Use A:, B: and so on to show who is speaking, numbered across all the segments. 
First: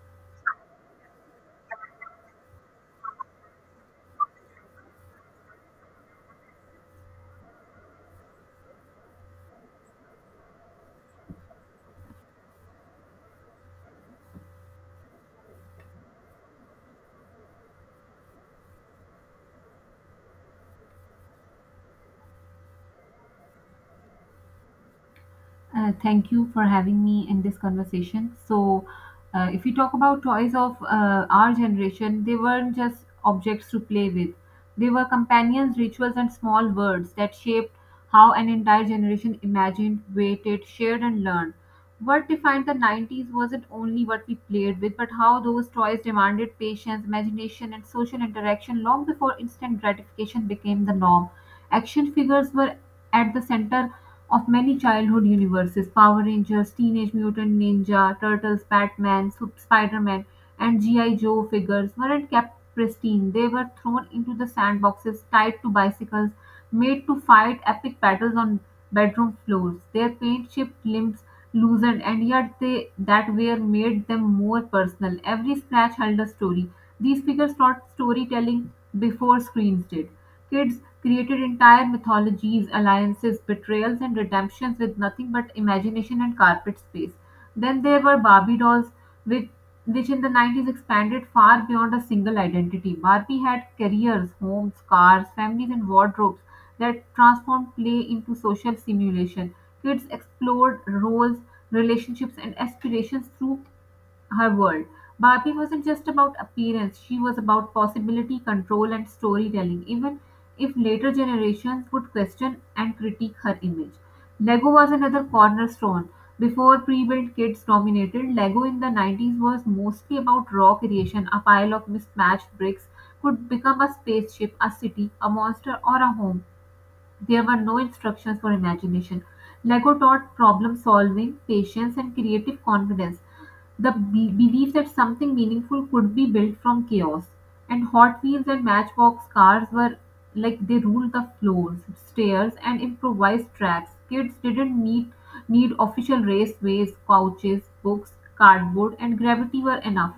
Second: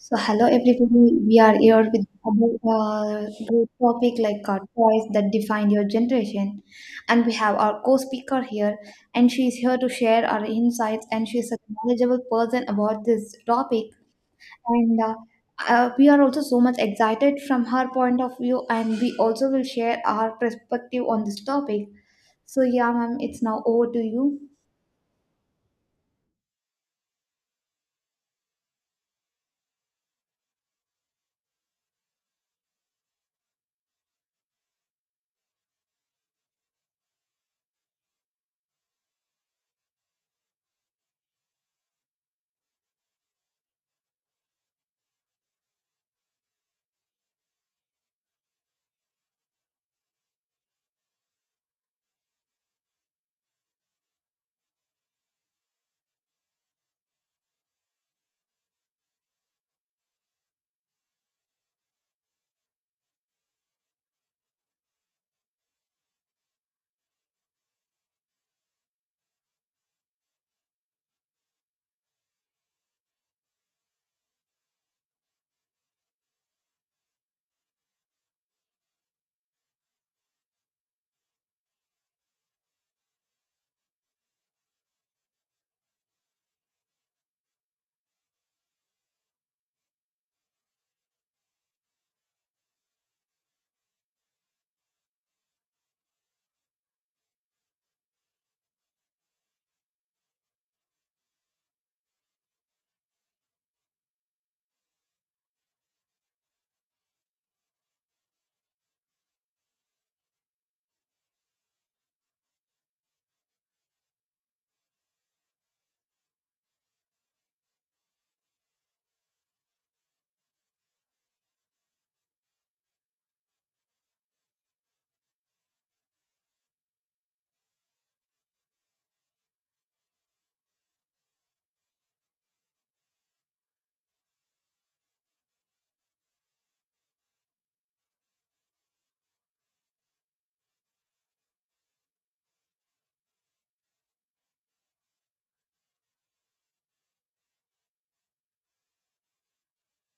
A: So, hello everybody. We are here with another great topic like toys that define your generation, and we have our co-speaker here, and she is here to share our insights, and she is a knowledgeable person about this topic, and we are also so much excited from her point of view, and we also will share our perspective on this topic. So, yeah, ma'am, it's now over to you.
B: Thank you for having me in this conversation. So, if you talk about toys of our generation, they weren't just objects to play with, they were companions, rituals, and small words that shaped how an entire generation imagined, waited, shared, and learned. What defined the 90s wasn't only what we played with, but how those toys demanded patience, imagination, and social interaction long before instant gratification became the norm. Action figures were at the center of many childhood universes: Power Rangers, Teenage Mutant Ninja Turtles, Batman, Spider-Man, and G.I. Joe figures weren't kept pristine. They were thrown into the sandboxes, tied to bicycles, made to fight epic battles on bedroom floors. Their paint chipped limbs loosened, and yet they that wear made them more personal. Every scratch held a story. These figures taught storytelling before screens did. Kids created entire mythologies, alliances, betrayals and redemptions with nothing but imagination and carpet space. Then there were Barbie dolls, which, which in the 90s expanded far beyond a single identity. Barbie had careers, homes, cars, families, and wardrobes that transformed play into social simulation. Kids explored roles, relationships, and aspirations through her world. Barbie wasn't just about appearance, she was about possibility, control, and storytelling, even if later generations would question and critique her image. Lego was another cornerstone. Before pre built kits dominated, Lego in the 90s was mostly about raw creation. A pile of mismatched bricks could become a spaceship, a city, a monster, or a home. There were no instructions for imagination. Lego taught problem solving, patience, and creative confidence. The belief that something meaningful could be built from chaos. And Hot Wheels and Matchbox cars were like they ruled the floors, stairs, and improvised tracks. Kids didn't need official raceways, couches, books, cardboard, and gravity were enough.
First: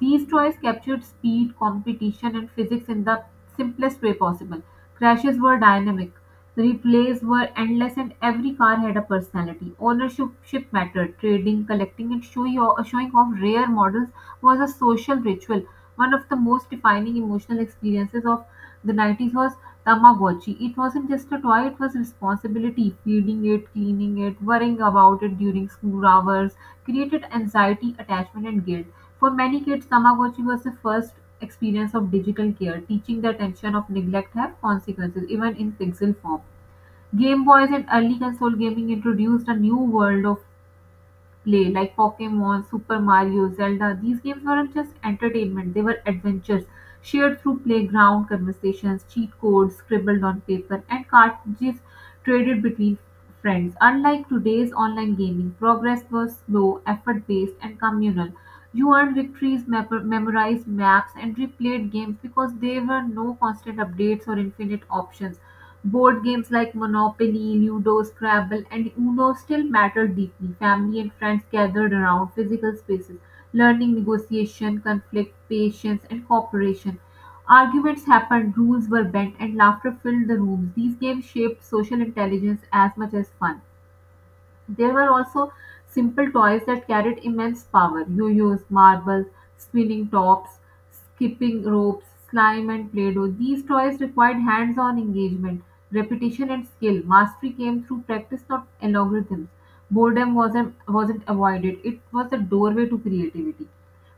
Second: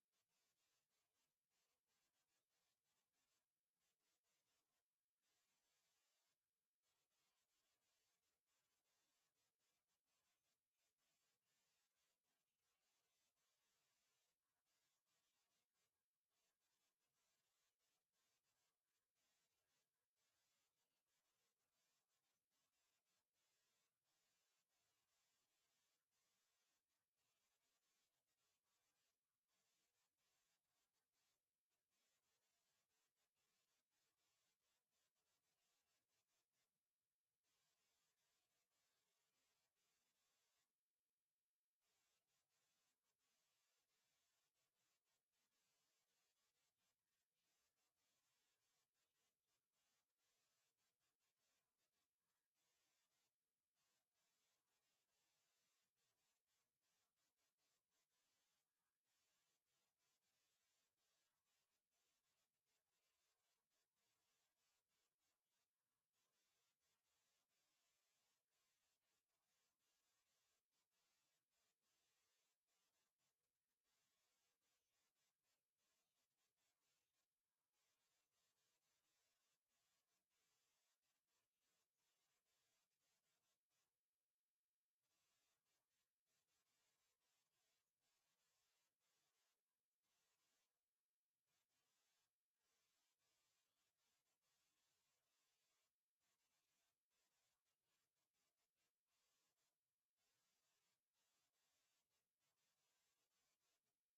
B: These toys captured speed, competition, and physics in the simplest way possible. Crashes were dynamic. Replays were endless and every car had a personality. Ownership ship mattered. Trading, collecting and showing off rare models was a social ritual. One of the most defining emotional experiences of the 90s was Tamagotchi. It wasn't just a toy, it was responsibility. Feeding it, cleaning it, worrying about it during school hours created anxiety, attachment and guilt. For many kids, Tamagotchi was the first experience of digital care, teaching the attention of neglect have consequences, even in pixel form. Game Boys and early console gaming introduced a new world of play like Pokemon, Super Mario, Zelda. These games weren't just entertainment, they were adventures shared through playground conversations, cheat codes scribbled on paper, and cartridges traded between friends. Unlike today's online gaming, progress was slow, effort based, and communal. You earned victories, memorized maps, and replayed games because there were no constant updates or infinite options. Board games like Monopoly, Ludo, Scrabble, and Uno still matter deeply. Family and friends gathered around physical spaces, learning negotiation, conflict, patience, and cooperation. Arguments happened, rules were bent, and laughter filled the rooms. These games shaped social intelligence as much as fun. There were also simple toys that carried immense power yo-yos, marbles, spinning tops, skipping ropes, slime, and play doh. These toys required hands on engagement, repetition, and skill. Mastery came through practice, not algorithms. Boredom wasn't avoided, it was the doorway to creativity.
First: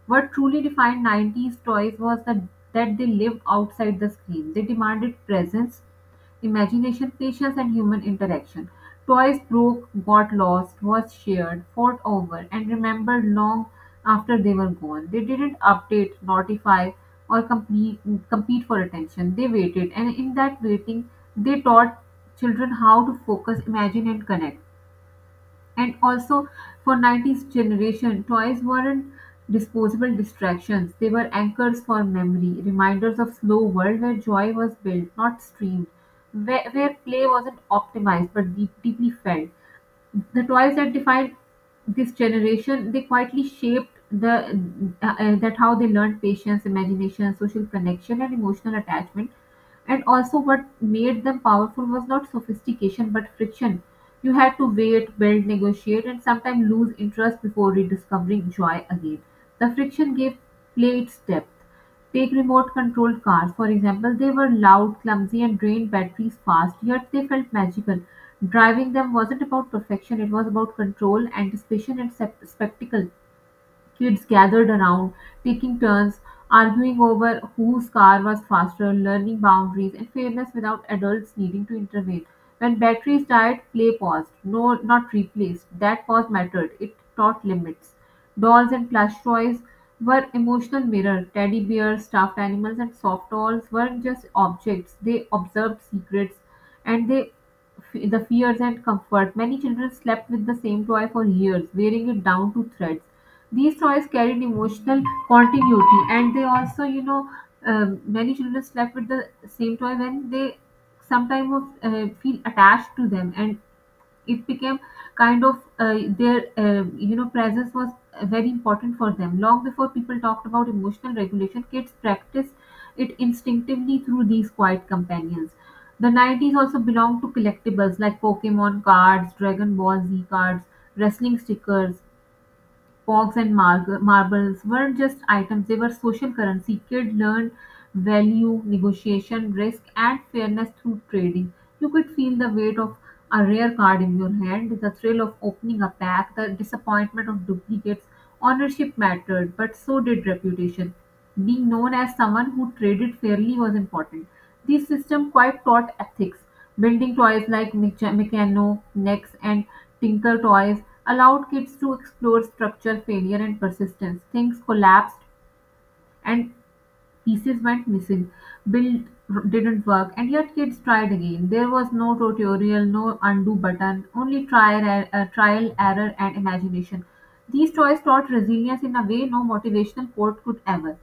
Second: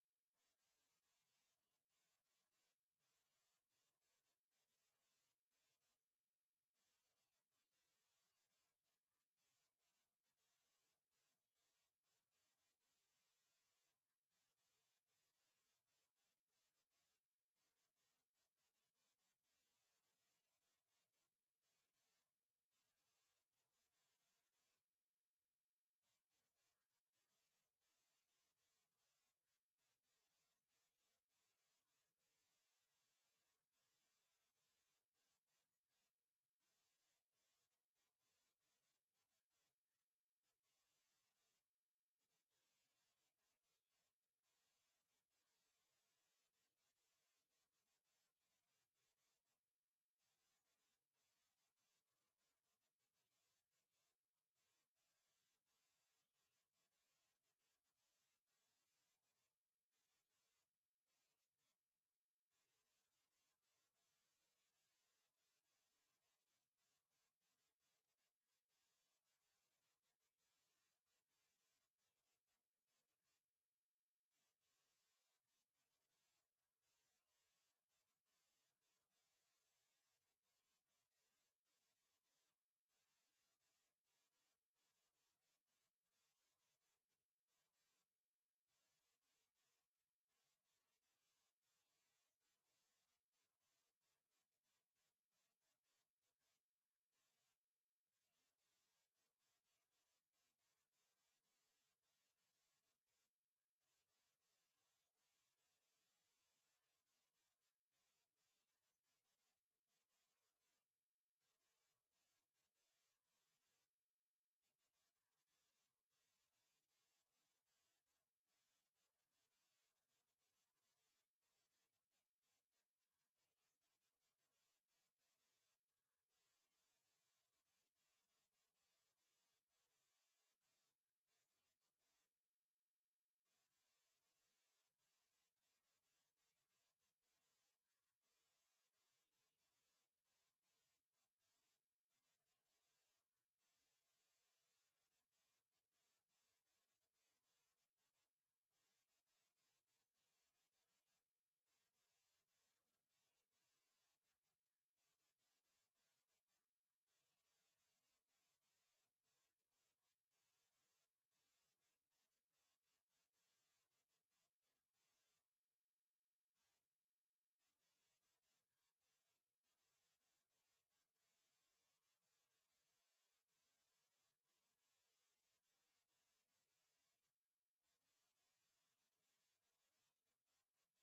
B: What truly defined 90s toys was that they lived outside the screen. They demanded presence, imagination, patience, and human interaction. Toys broke, got lost, was shared, fought over, and remembered long after they were gone. They didn't update, notify, or compete for attention. They waited, and in that waiting, they taught children how to focus, imagine, and connect. And also for 90s generation, toys weren't disposable distractions. They were anchors for memory, reminders of slow world where joy was built, not streamed, where play wasn't optimized but deep, deeply felt. The toys that defined this generation, they quietly shaped the that how they learned patience, imagination, social connection, and emotional attachment. And also, what made them powerful was not sophistication but friction. You had to wait, build, negotiate, and sometimes lose interest before rediscovering joy again. The friction gave play its depth. Take remote-controlled cars, for example. They were loud, clumsy, and drained batteries fast, yet they felt magical. Driving them wasn't about perfection, it was about control, anticipation, and spectacle. Kids gathered around, taking turns, arguing over whose car was faster, learning boundaries and fairness without adults needing to intervene. When batteries died, play paused. No, not replaced. That pause mattered. It taught limits. Dolls and plush toys were emotional mirrors. Teddy bears, stuffed animals, and soft dolls weren't just objects. They observed secrets, and they the fears and comfort. Many children slept with the same toy for years, wearing it down to threads these toys carried emotional continuity and they also many children slept with the same toy when they sometimes feel attached to them and it became kind of their presence was very important for them long before people talked about emotional regulation kids practiced it instinctively through these quiet companions the 90s also belonged to collectibles like Pokemon cards, Dragon Ball Z cards, wrestling stickers, Pogs and marbles weren't just items, they were social currency. Kids learned value, negotiation, risk, and fairness through trading. You could feel the weight of a rare card in your hand, the thrill of opening a pack, the disappointment of duplicates. Ownership mattered, but so did reputation. Being known as someone who traded fairly was important; this system quite taught ethics. Building toys like Mechano, Nex, and Tinker Toys allowed kids to explore structure, failure, and persistence. Things collapsed and pieces went missing. Build didn't work, and yet kids tried again. There was no tutorial, no undo button, only trial error, and imagination. These toys taught resilience in a way no motivational quote could ever.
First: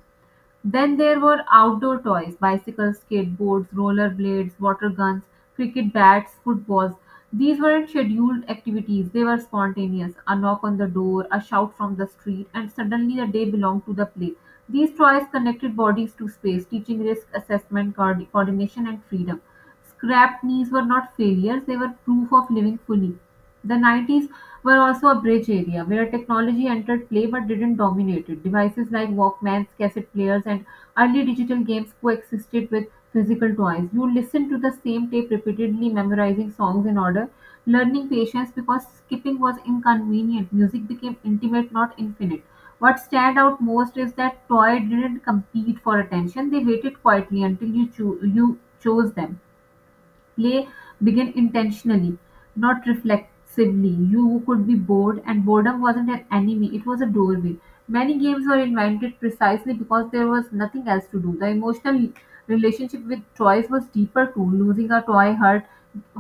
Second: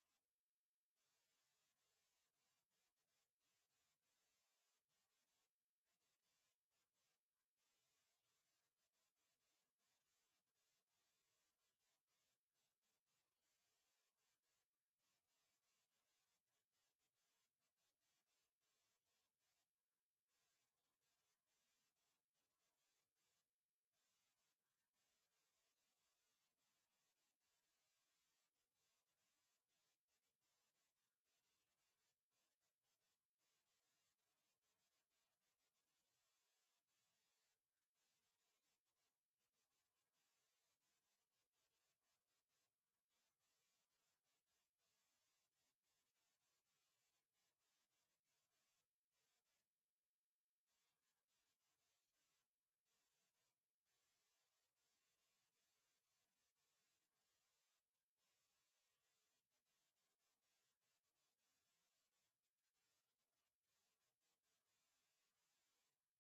B: Then there were outdoor toys: bicycles, skateboards, roller blades, water guns, cricket bats, footballs. These weren't scheduled activities, they were spontaneous. A knock on the door, a shout from the street, and suddenly the day belonged to the play. These toys connected bodies to space, teaching risk assessment, coordination, and freedom. Scrapped knees were not failures, they were proof of living fully. The 90s were also a bridge area where technology entered play but didn't dominate it. Devices like Walkmans, cassette players, and early digital games coexisted with physical toys. You listened to the same tape repeatedly, memorizing songs in order, learning patience because skipping was inconvenient. Music became intimate, not infinite. What stand out most is that toy didn't compete for attention. They waited quietly until you chose them play began intentionally, not reflexively. You could be bored, and boredom wasn't an enemy, it was a doorway. Many games were invented precisely because there was nothing else to do. The emotional relationship with toys was deeper too. Losing a toy hurt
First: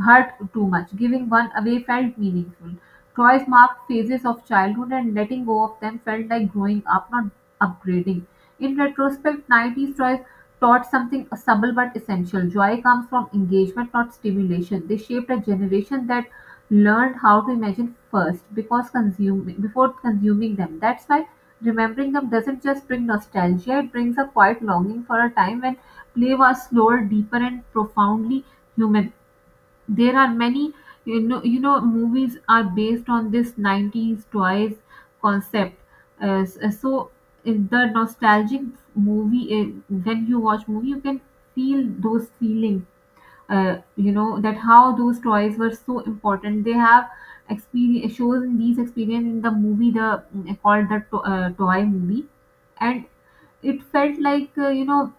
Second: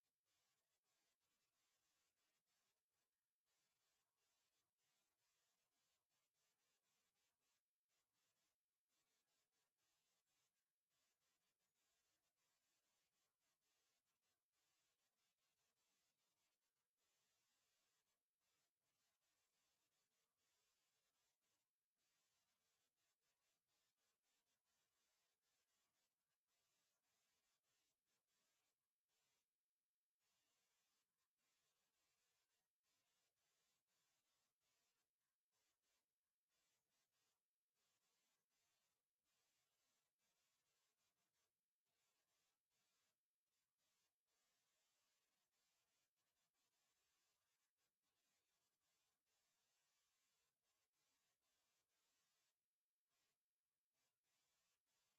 B: hurt too much. Giving one away felt meaningful. Toys marked phases of childhood and letting go of them felt like growing up, not upgrading. In retrospect, 90s toys taught something subtle but essential: joy comes from engagement, not stimulation. They shaped a generation that learned how to imagine first because consuming before consuming them. That's why remembering them doesn't just bring nostalgia, it brings a quiet longing for a time when play was slower, deeper, and profoundly human there are many you know movies are based on this 90s toys concept so in the nostalgic movie when you watch movie you can feel those feelings you know that how those toys were so important they have experience shows in these experience in the movie the called the toy movie and it felt like you know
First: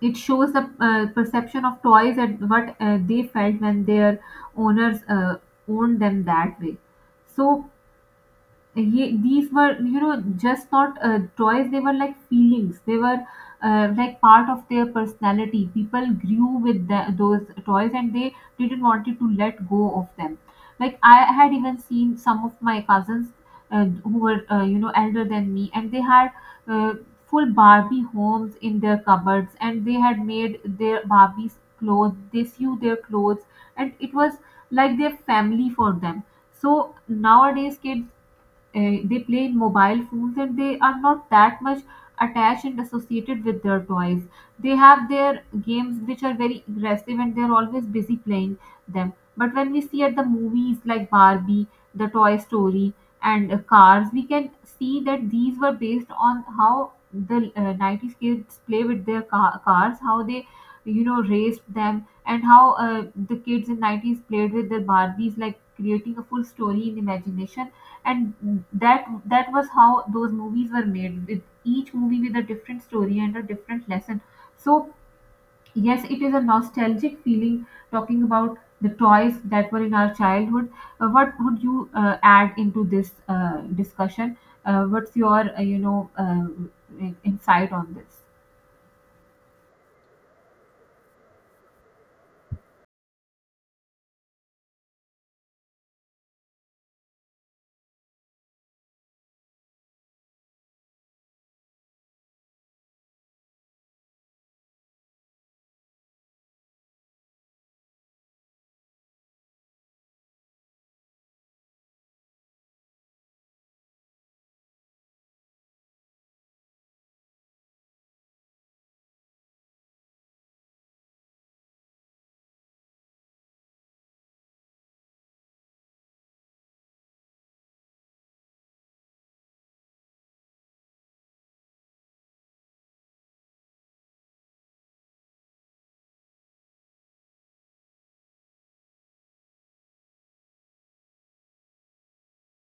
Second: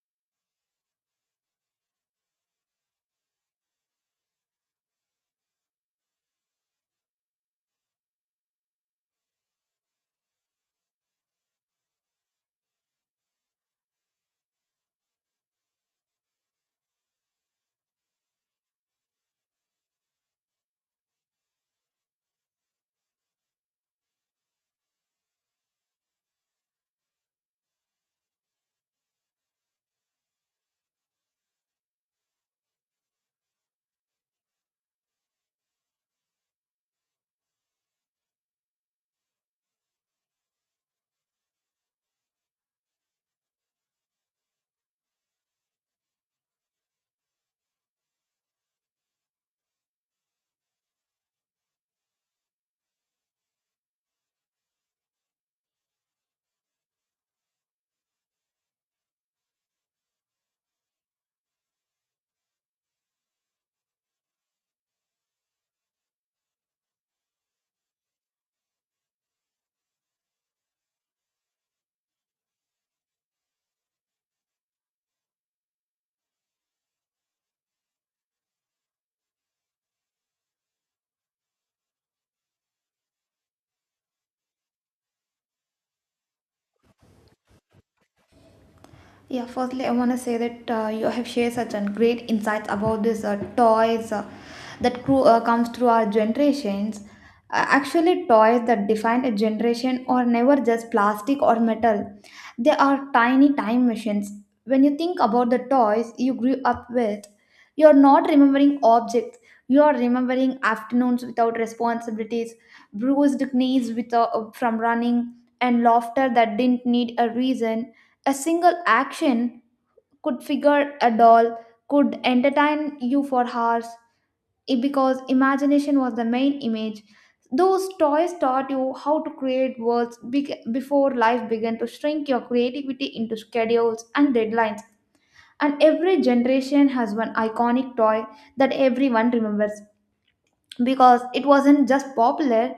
B: it shows the perception of toys at what they felt when their owners owned them that way so these were you know just not toys they were like feelings they were like part of their personality people grew with those toys and they didn't want to let go of them like I had even seen some of my cousins who were you know elder than me and they had uh, full Barbie homes in their cupboards and they had made their Barbies clothes they sew their clothes and it was like their family for them so nowadays kids they play in mobile phones and they are not that much attached and associated with their toys they have their games which are very aggressive and they're always busy playing them but when we see at the movies like Barbie, the Toy Story and Cars we can see that these were based on how the 90s kids play with their cars how they you know raced them And how the kids in 90s played with their barbies, like creating a full story in imagination. And that that was how those movies were made, with each movie with a different story and a different lesson. So yes, it is a nostalgic feeling talking about the toys that were in our childhood. What would you add into this discussion? What's your insight on this?
A: Yeah, firstly, I want to say that you have shared such an great insights about this toys that comes through our generations. Actually, toys that define a generation are never just plastic or metal. They are tiny time machines. When you think about the toys you grew up with, you are not remembering objects. You are remembering afternoons without responsibilities, bruised knees with from running, and laughter that didn't need a reason, a single action could figure a doll, could entertain you for hours because imagination was the main image. Those toys taught you how to create worlds before life began to shrink your creativity into schedules and deadlines. And every generation has one iconic toy that everyone remembers because it wasn't just popular,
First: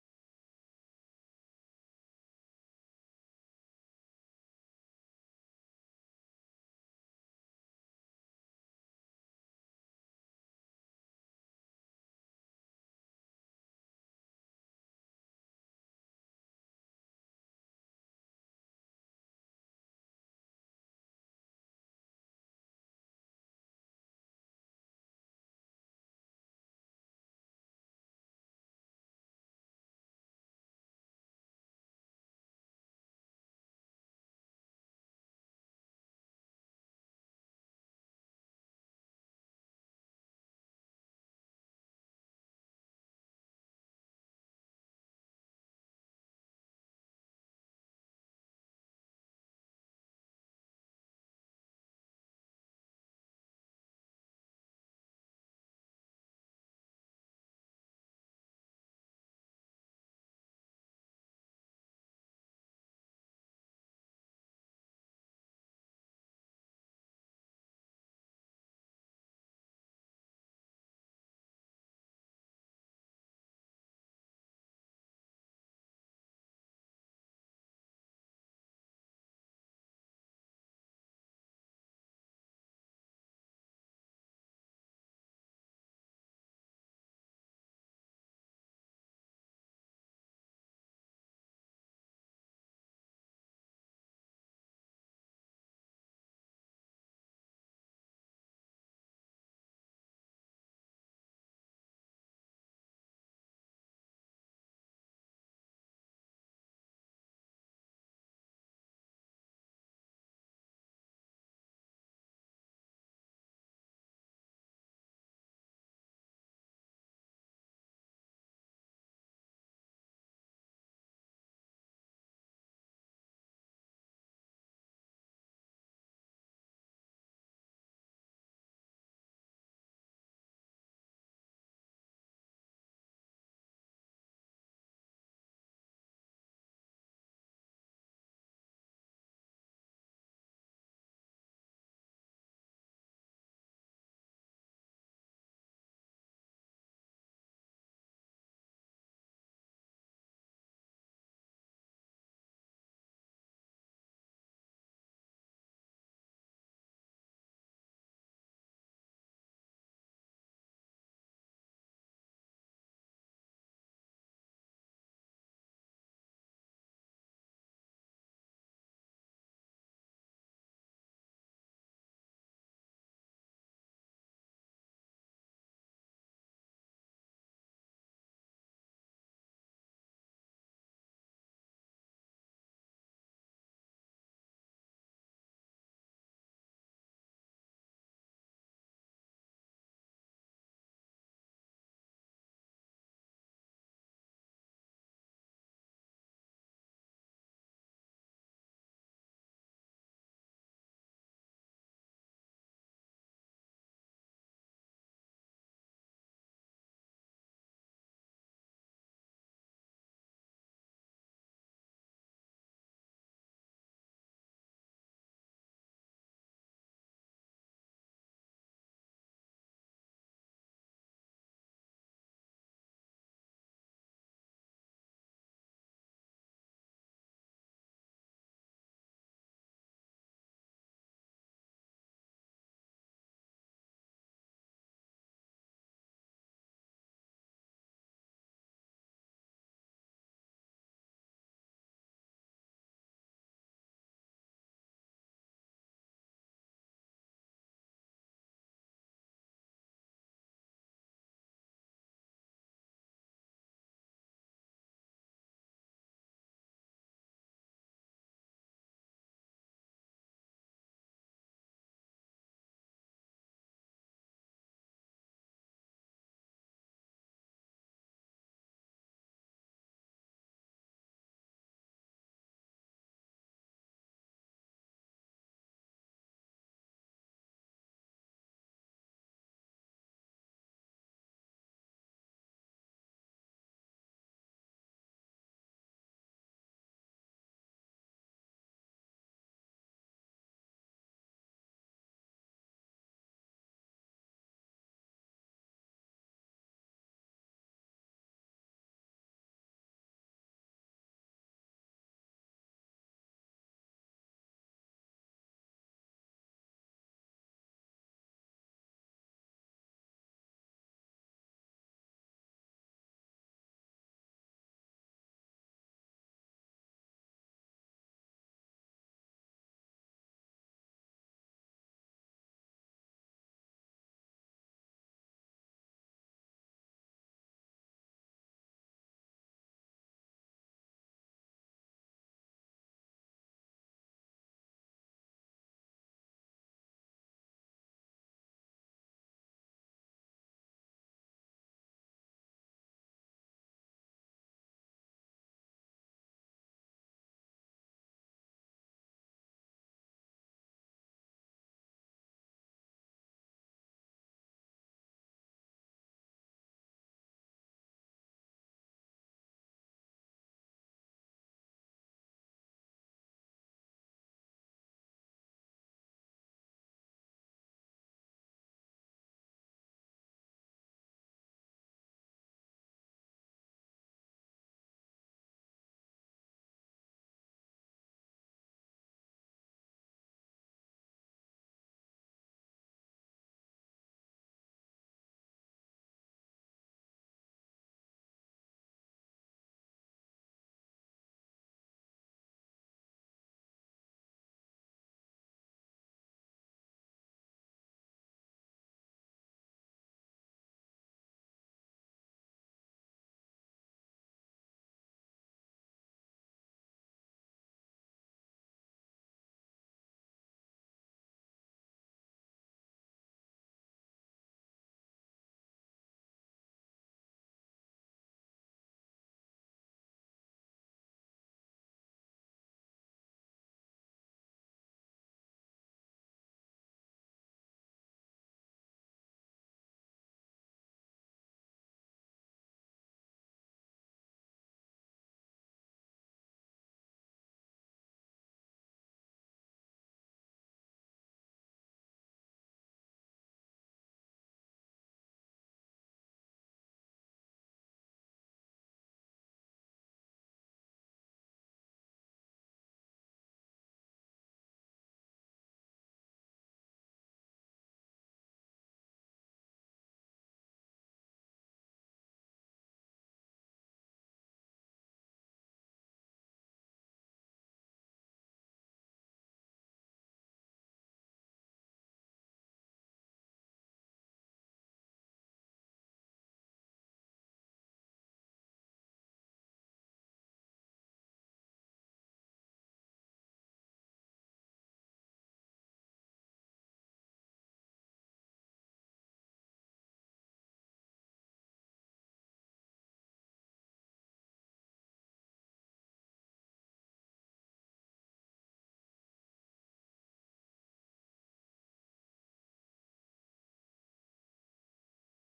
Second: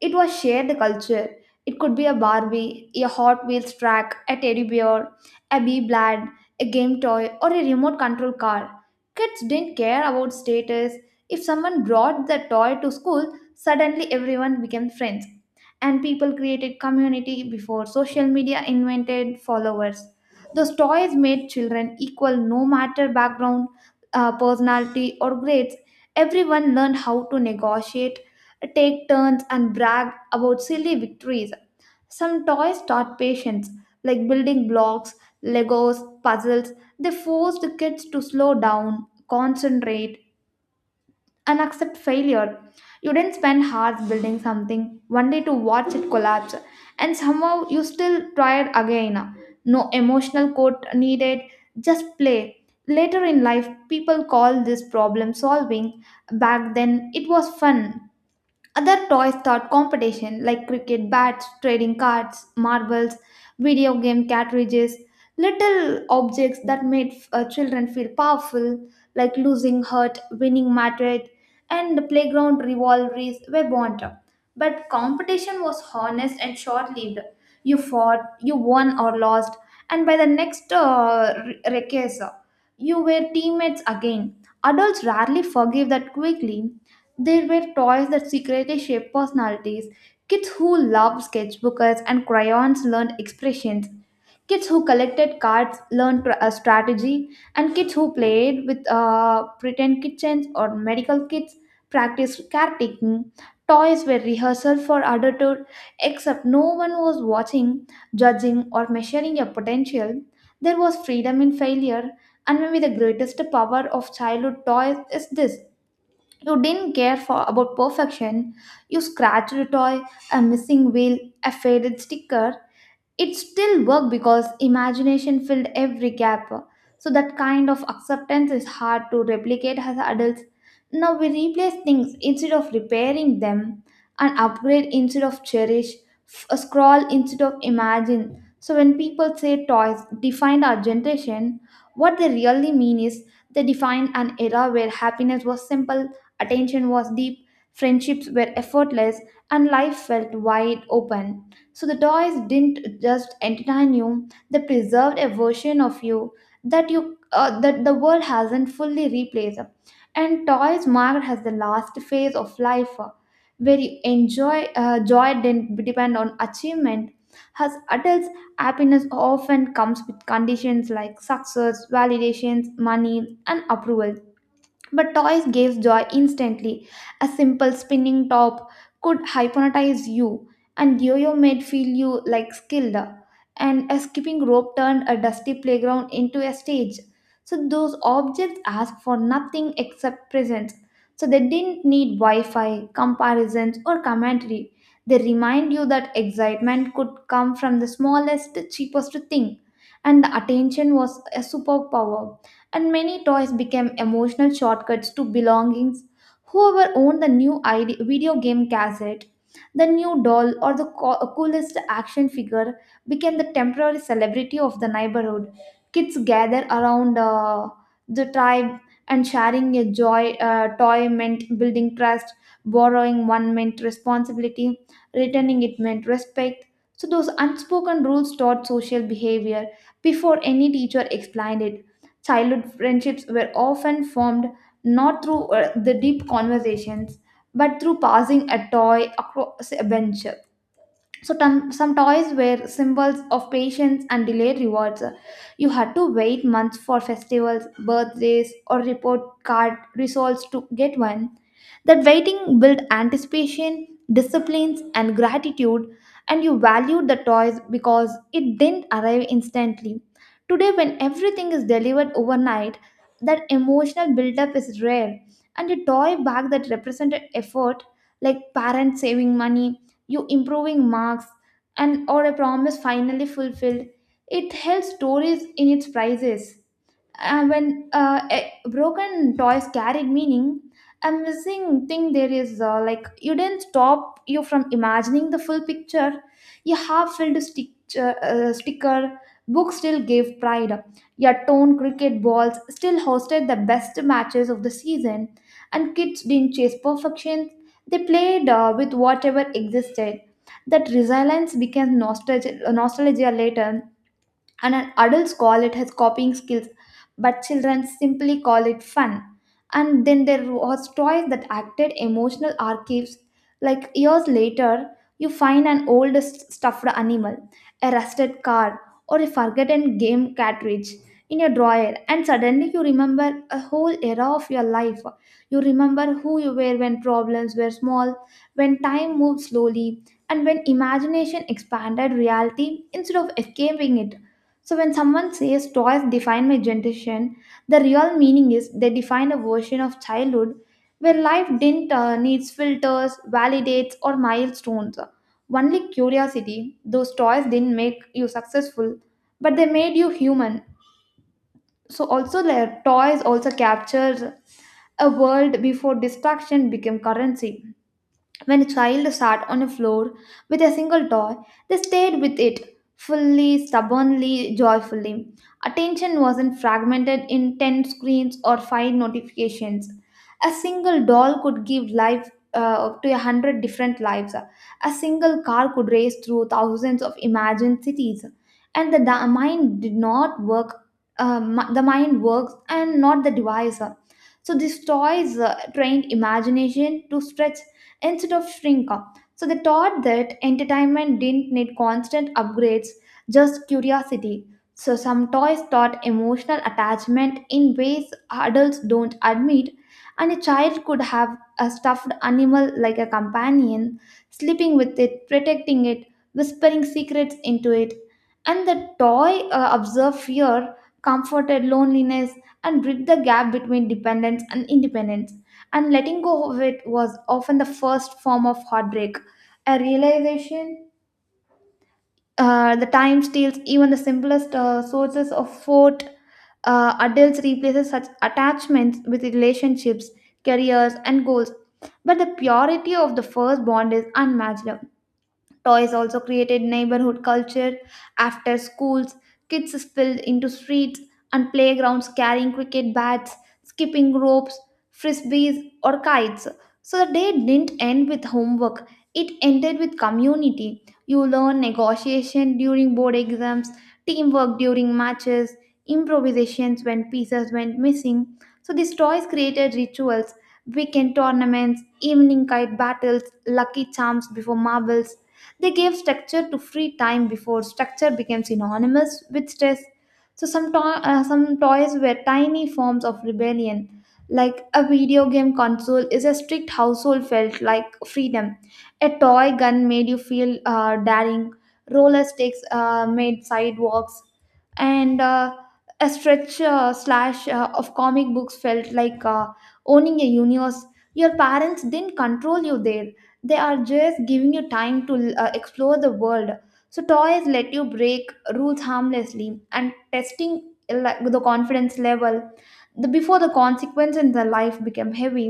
A: it was shared the culture. It could be a Barbie, a Hot Wheels track, a teddy bear, a bee blad, a game toy, or a remote control car. Kids didn't care about status. If someone brought the toy to school, suddenly everyone became friends. And people created community before social media invented followers. Those toys made children equal no matter background, personality, or grades. Everyone learned how to negotiate, take turns and brag about silly victories. Some toys taught patience, like building blocks, Legos, puzzles. They forced the kids to slow down, concentrate, and accept failure. You didn't spend hours building something, only to watch it collapse, and somehow you still tried again. No emotional quote needed, just play. Later in life, people call this problem solving. Back then, it was fun. Other toys start competition like cricket bats, trading cards, marbles, video game cartridges, little objects that made children feel powerful, like losing hurt, winning mattered, and playground rivalries were born. But competition was honest and short-lived. You fought, you won or lost, and by the next recess, you were teammates again. Adults rarely forgive that quickly. There were toys that secretly shaped personalities. Kids who loved sketchbooks and crayons learned expressions. Kids who collected cards learned strategy. And kids who played with pretend kitchens or medical kits practiced caretaking. Toys were rehearsal for adulthood, except no one was watching, judging, or measuring your potential. There was freedom in failure, and maybe the greatest power of childhood toys is this: you didn't care for about perfection. You scratched a toy, a missing wheel, a faded sticker, it still worked because imagination filled every gap. So that kind of acceptance is hard to replicate as adults. Now we replace things instead of repairing them, and upgrade instead of cherish, scroll instead of imagine. So when people say toys defined our generation, what they really mean is they defined an era where happiness was simple, attention was deep, friendships were effortless, and life felt wide open. So the toys didn't just entertain you, they preserved a version of you that the world hasn't fully replaced. And toys marked as the last phase of life where you enjoy, joy didn't depend on achievement. As adults, happiness often comes with conditions like success, validations, money, and approval, but toys gave joy instantly. A simple spinning top could hypnotize you, and yo-yo made feel you like skilled. And a skipping rope turned a dusty playground into a stage. So those objects asked for nothing except presence. So they didn't need Wi-Fi, comparisons, or commentary. They remind you that excitement could come from the smallest, cheapest thing, and the attention was a superpower. And many toys became emotional shortcuts to belongings. Whoever owned the new video game cassette, the new doll, or the coolest action figure became the temporary celebrity of the neighborhood. Kids gather around, the tribe, and sharing a joy toy meant building trust, borrowing one meant responsibility, returning it meant respect. So those unspoken rules taught social behavior before any teacher explained it. Childhood friendships were often formed not through the deep conversations but through passing a toy across a bench. So some toys were symbols of patience and delayed rewards. You had to wait months for festivals, birthdays, or report card results to get one. That waiting built anticipation, disciplines, and gratitude, and you valued the toys because it didn't arrive instantly. Today, when everything is delivered overnight, that emotional buildup is rare, and a toy bag that represented effort, like parents saving money, you improving marks, and or a promise finally fulfilled, it held stories in its prices. And when broken toys carried meaning, a missing thing there is like you didn't stop you from imagining the full picture. Your half-filled sticker book still gave pride, your torn cricket balls still hosted the best matches of the season, and kids didn't chase perfection, they played with whatever existed. That resilience became nostalgia later, and an adults call it as copying skills, but children simply call it fun. And then there was toys that acted emotional archives, like years later you find an old stuffed animal, a rusted car, or a forgotten game cartridge in your drawer, and suddenly you remember a whole era of your life. You remember who you were when problems were small, when time moved slowly, and when imagination expanded reality instead of escaping it. So when someone says toys define my generation, the real meaning is they define a version of childhood where life didn't needs filters, validates, or milestones. Only curiosity. Those toys didn't make you successful, but they made you human. So also, their toys also captures a world before distraction became currency. When a child sat on a floor with a single toy, they stayed with it, fully, stubbornly, joyfully. Attention wasn't fragmented in 10 screens or 5 notifications. A single doll could give life to a hundred different lives. A single car could race through thousands of imagined cities. And the da- mind did not work, mi- the mind works and not the device. So these toys trained imagination to stretch instead of shrink up. So they taught that entertainment didn't need constant upgrades, just curiosity. So some toys taught emotional attachment in ways adults don't admit, and a child could have a stuffed animal like a companion, sleeping with it, protecting it, whispering secrets into it. And the toy observed fear, comforted loneliness, and bridged the gap between dependence and independence, and letting go of it was often the first form of heartbreak. A realization, the time steals even the simplest sources of fort. Adults replaces such attachments with relationships, careers, and goals. But the purity of the first bond is unmatched. Toys also created neighborhood culture. After schools, kids spilled into streets and playgrounds carrying cricket bats, skipping ropes, frisbees, or kites. So the day didn't end with homework, it ended with community. You learn negotiation during board exams, teamwork during matches, improvisations when pieces went missing. So these toys created rituals, weekend tournaments, evening kite battles, lucky charms before marbles. They gave structure to free time before structure became synonymous with stress. So some toys were tiny forms of rebellion. Like a video game console is a strict household felt like freedom. A toy gun made you feel daring. Roller sticks made sidewalks. And a stretch slash of comic books felt like owning a universe. Your parents didn't control you there, they are just giving you time to explore the world. So toys let you break rules harmlessly and testing, like the confidence level, the before the consequence in the life became heavy.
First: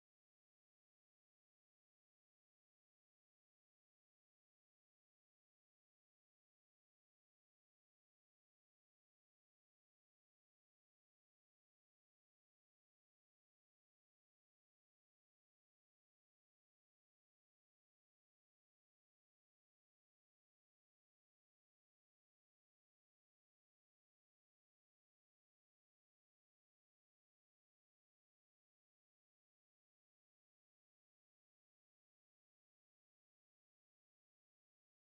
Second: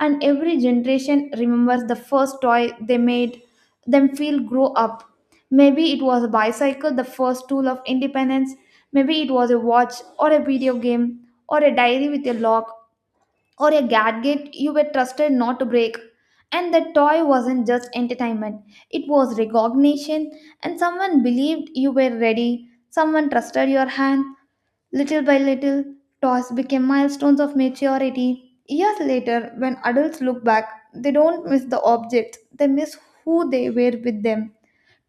A: And every generation remembers the first toy they made them feel grow up. Maybe it was a bicycle, the first tool of independence. Maybe it was a watch or a video game, or a diary with a lock, or a gadget you were trusted not to break. And the toy wasn't just entertainment, it was recognition, and someone believed you were ready, someone trusted your hand. Little by little, toys became milestones of maturity. Years later, when adults look back, they don't miss the objects, they miss who they were with them.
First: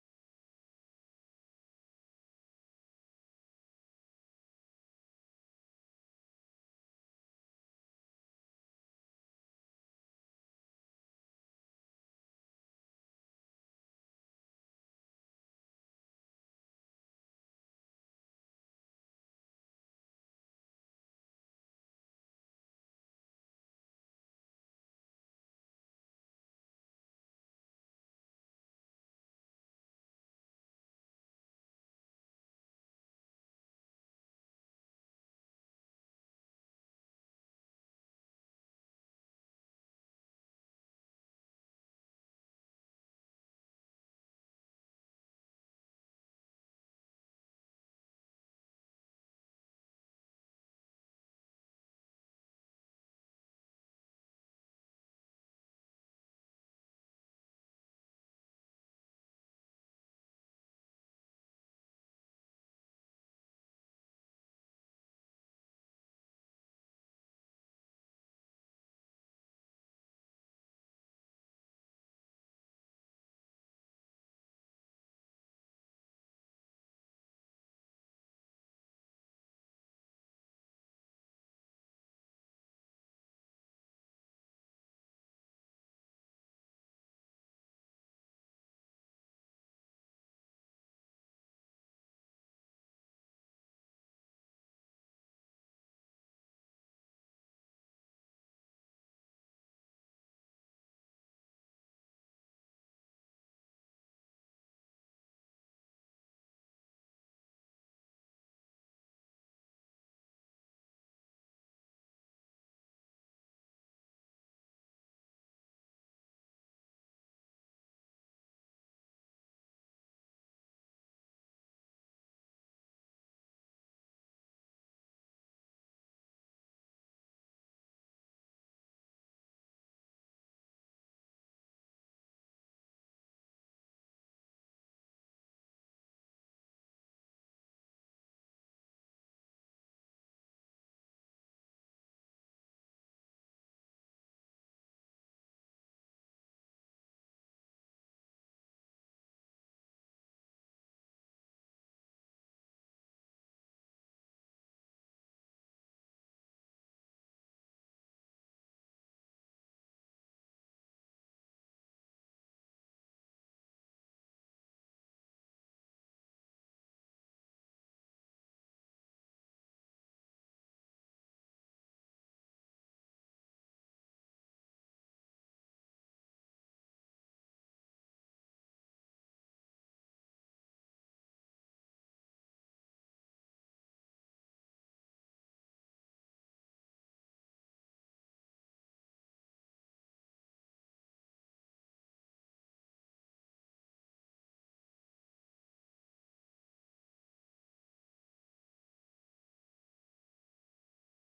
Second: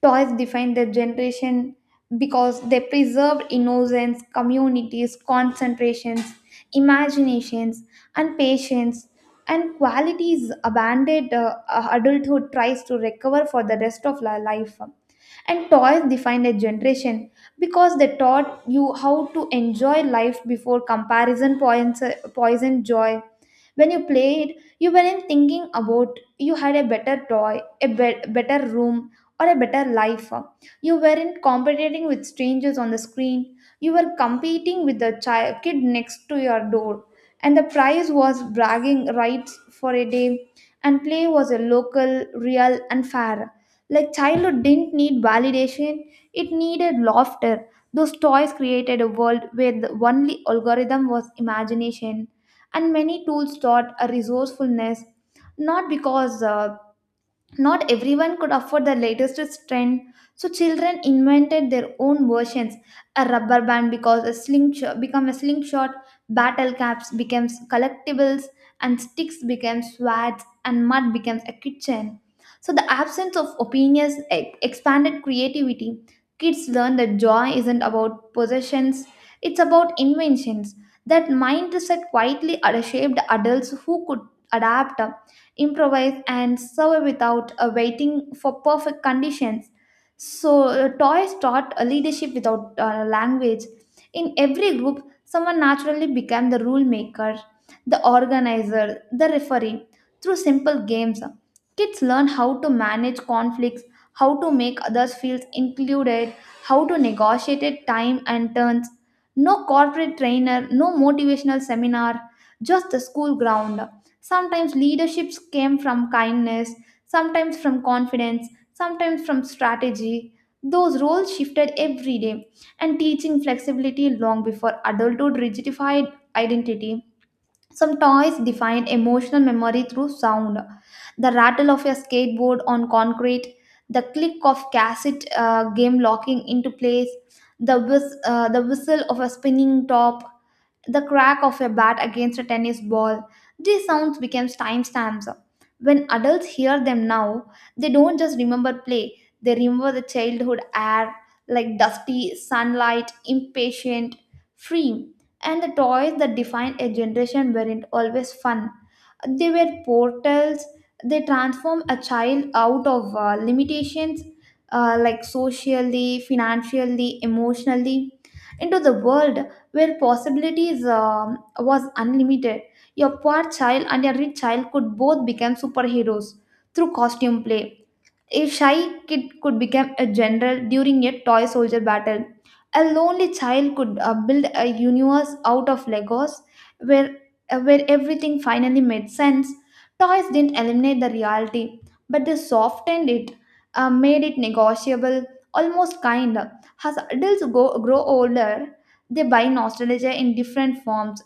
A: Toys defined their generation because they preserved innocence, communities, concentrations, imaginations, and patience, and qualities abandoned adulthood tries to recover for the rest of life. And toys defined a generation because they taught you how to enjoy life before comparison points, poison joy. When you played, you weren't thinking about you had a better toy, a better room, or a better life. You weren't competing with strangers on the screen, you were competing with the child, kid next to your door. And the prize was bragging rights for a day, and play was a local, real, and fair. Like childhood didn't need validation, it needed laughter. Those toys created a world where the only algorithm was imagination, and many tools taught a resourcefulness, not because not everyone could afford the latest trend, so children invented their own versions. A rubber band because a slingshot become a slingshot, battle caps becomes collectibles, and sticks became swords, and mud becomes a kitchen. So the absence of opinions expanded creativity. Kids learn that joy isn't about possessions; it's about inventions. That mindset quietly shaped adults who could adapt improvise and survive without waiting for perfect conditions. So toys taught leadership without language. In every group, someone naturally became the rule maker, the organizer, the referee. Through simple games, kids learn how to manage conflicts, how to make others feel included, how to negotiate at time and turns. No corporate trainer, no motivational seminar, just the school ground. Sometimes leaderships came from kindness, sometimes from confidence, sometimes from strategy. Those roles shifted every day, and teaching flexibility long before adulthood rigidified identity. Some toys define emotional memory through sound. The rattle of a skateboard on concrete, the click of cassette game locking into place, the whistle of a spinning top, the crack of a bat against a tennis ball. These sounds became timestamps. When adults hear them now, they don't just remember play, they remember the childhood air like dusty, sunlight, impatient, free. And the toys that defined a generation weren't always fun. They were portals. They transform a child out of limitations, like socially, financially, emotionally, into the world where possibilities was unlimited. Your poor child and your rich child could both become superheroes through costume play. A shy kid could become a general during a toy soldier battle. A lonely child could build a universe out of Legos where, where everything finally made sense. Toys didn't eliminate the reality, but they softened it, made it negotiable, almost kind. As adults grow older, they buy nostalgia in different forms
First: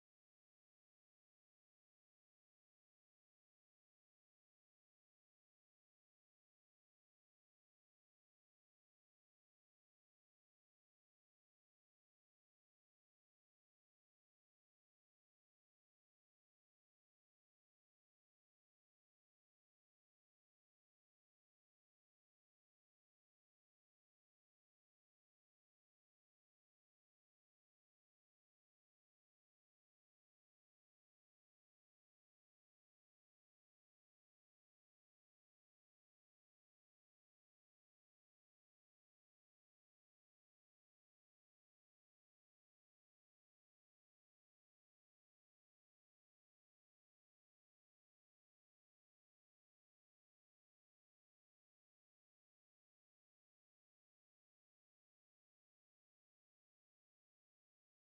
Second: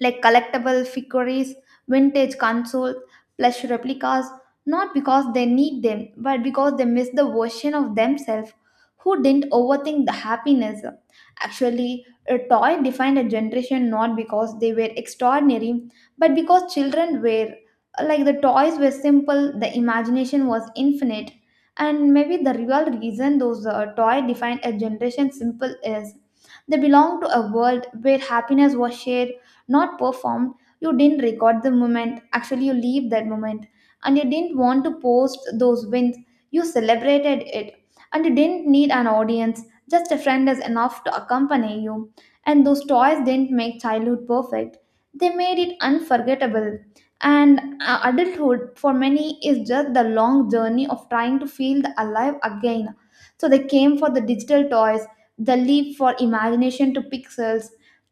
A: like collectible figurines, vintage consoles, plush replicas, not because they need them, but because they miss the version of themselves who didn't overthink the happiness. Actually, a toy defined a generation not because they were extraordinary, but because children were. Like the toys were simple, the imagination was infinite, and maybe the real reason those toy defined a generation simple is they belong to a world where happiness was shared not performed. You didn't record the moment, actually you leave that moment, and you didn't want to post those wins, you celebrated it, and you didn't need an audience, just a friend is enough to accompany you. And those toys didn't make childhood perfect, they made it unforgettable. And adulthood for many is just the long journey of trying to feel the alive again, so they came for the digital toys, the leap for imagination to pixels.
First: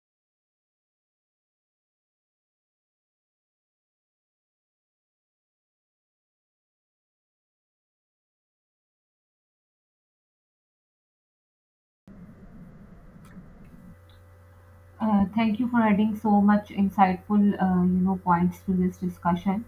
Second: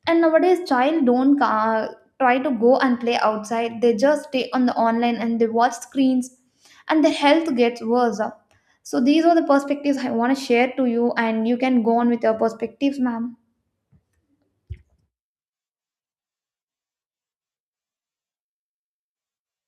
A: And nowadays, child don't try to go and play outside. They just stay on the online and they watch screens, and their health gets worse. So these are the perspectives I want to share to you, and you can go on with your perspectives, ma'am.
B: Thank you for adding so much insightful, points to this discussion.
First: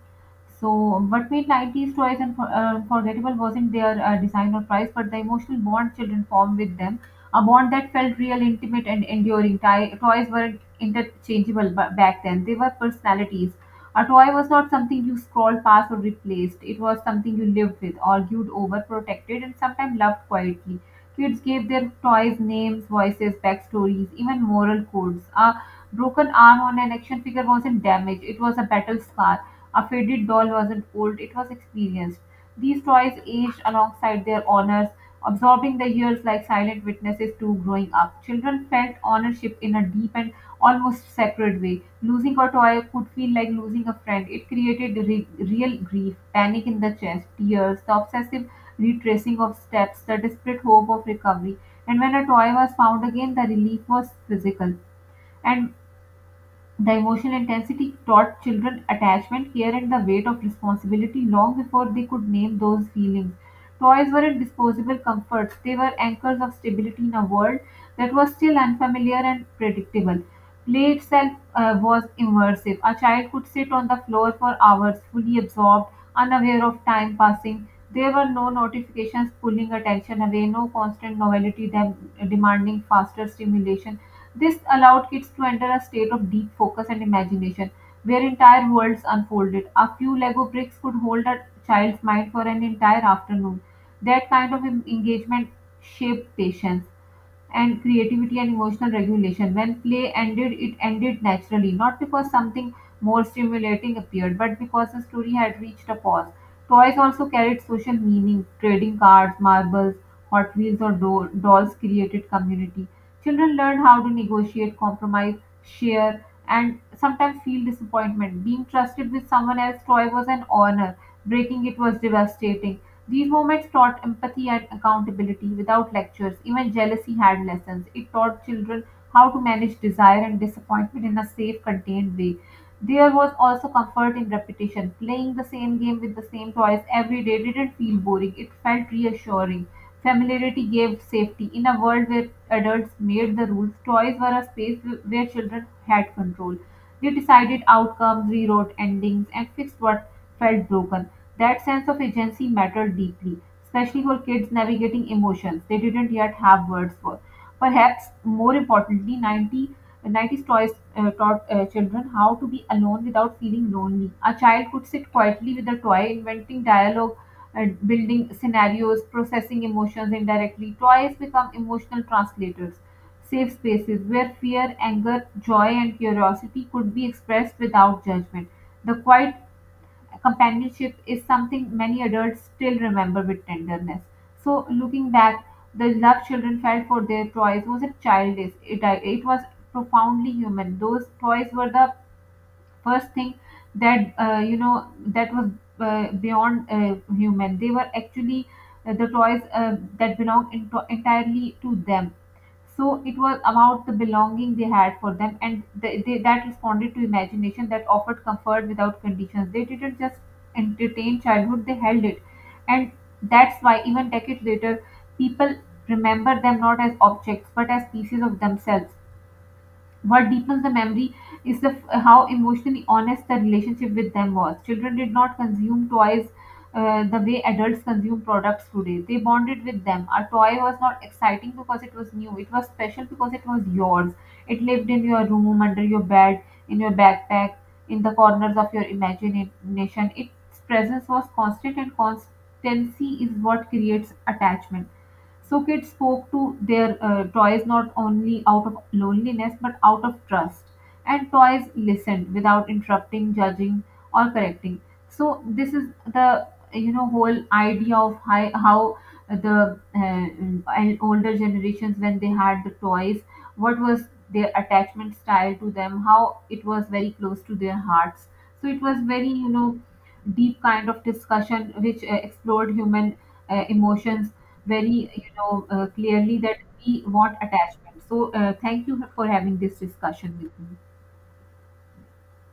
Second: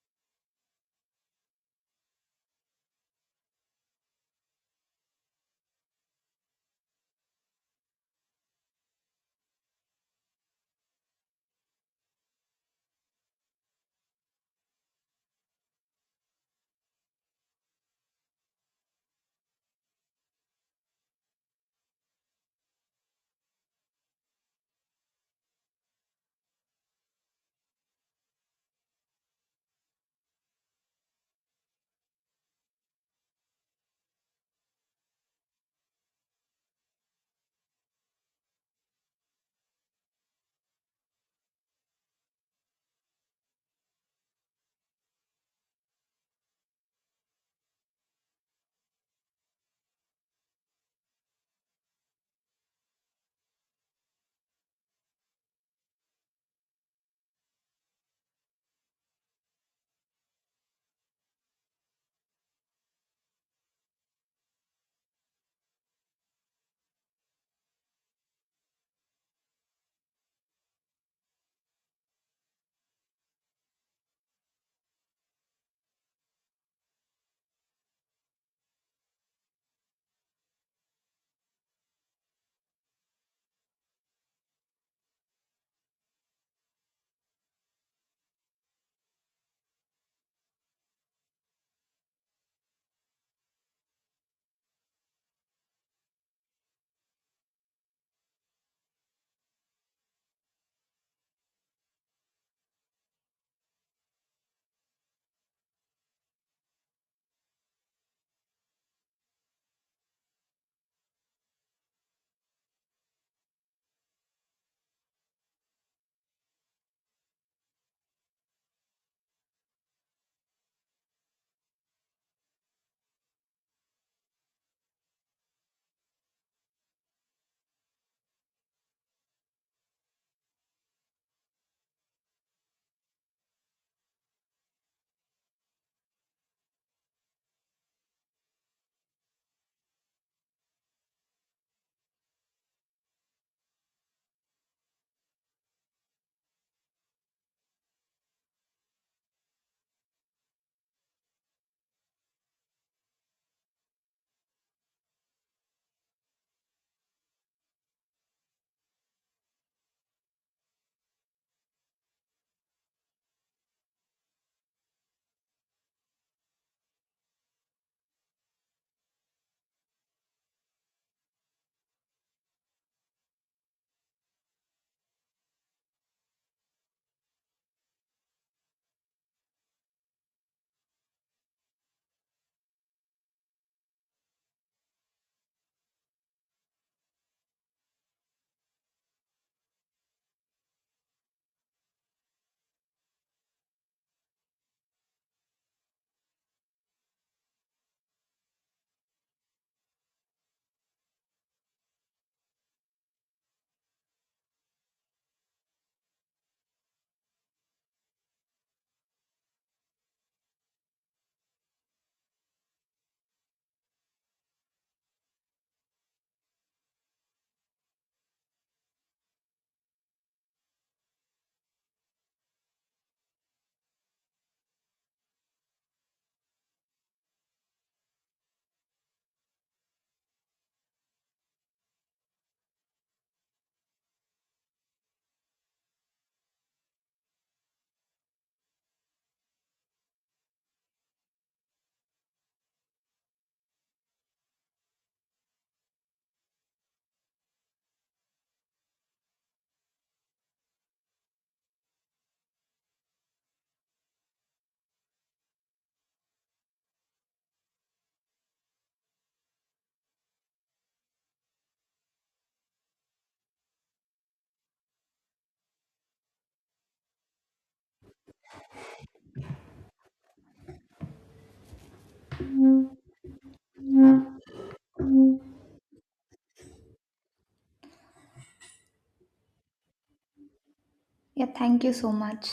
B: So, what made 90s toys unforgettable wasn't their design or price, but the emotional bond children formed with them, a bond that felt real, intimate, and enduring. Toys weren't interchangeable back then; they were personalities. A toy was not something you scrolled past or replaced. It was something you lived with, argued over, protected, and sometimes loved quietly. Kids gave their toys names, voices, backstories, even moral codes. A broken arm on an action figure wasn't damage, it was a battle scar. A faded doll wasn't old, it was experienced. These toys aged alongside their honors, absorbing the years like silent witnesses to growing up. Children felt ownership in a deep and almost sacred way. Losing a toy could feel like losing a friend. It created real grief, panic in the chest, tears, the obsessive retracing of steps, the desperate hope of recovery. And when a toy was found again, the relief was physical. And the emotional intensity taught children attachment, care, and the weight of responsibility long before they could name those feelings. Toys weren't disposable comforts, they were anchors of stability in a world that was still unfamiliar and predictable. Play itself was immersive. A child could sit on the floor for hours, fully absorbed, unaware of time passing. There were no notifications pulling attention away, no constant novelty demanding faster stimulation. This allowed kids to enter a state of deep focus and imagination, where entire worlds unfolded. A few Lego bricks could hold a child's mind for an entire afternoon. That kind of engagement shaped patience and creativity and emotional regulation. When play ended, it ended naturally, not because something more stimulating appeared, but because the story had reached a pause. Toys also carried social meaning. Trading cards, marbles, Hot Wheels, or dolls created community. Children learned how to negotiate, compromise, share, and sometimes feel disappointment. Being trusted with someone else's toy was an honor. Breaking it was devastating. These moments taught empathy and accountability without lectures. Even jealousy had lessons. It taught children how to manage desire and disappointment in a safe, contained way. There was also comfort in repetition. Playing the same game with the same toys every day didn't feel boring, it felt reassuring. Familiarity gave safety. In a world where adults made the rules, toys were a space where children had control. They decided outcomes, rewrote endings, and fixed what felt broken. That sense of agency mattered deeply, especially for kids navigating emotions they didn't yet have words for. Perhaps more importantly, 90 90s toys taught children how to be alone without feeling lonely. A child could sit quietly with a toy, inventing dialogue, building scenarios, processing emotions indirectly. Toys become emotional translators, safe spaces where fear, anger, joy, and curiosity could be expressed without judgment. The quiet companionship is something many adults still remember with tenderness. So, looking back, the love children felt for their toys wasn't childish, it was profoundly human. Those toys were the first thing that that was beyond human. They were actually the toys that belonged into entirely to them. So it was about the belonging they had for them, and that responded to imagination, that offered comfort without conditions. They didn't just entertain childhood, they held it. And that's why even decades later, people remember them not as objects but as pieces of themselves. What deepens the memory is the how emotionally honest the relationship with them was. Children did not consume toys the way adults consume products today. They bonded with them. A toy was not exciting because it was new. It was special because it was yours. It lived in your room, under your bed, in your backpack, in the corners of your imagination. Its presence was constant, and constancy is what creates attachment. So kids spoke to their toys not only out of loneliness but out of trust. And toys listened without interrupting, judging, or correcting. So this is the, you know, whole idea of how the older generations, when they had the toys, what was their attachment style to them, how it was very close to their hearts. So it was very, you know, deep kind of discussion which explored human emotions very, you know, clearly, that we want attachment. So thank you for having this discussion with me.
A: Yeah, thank you so much.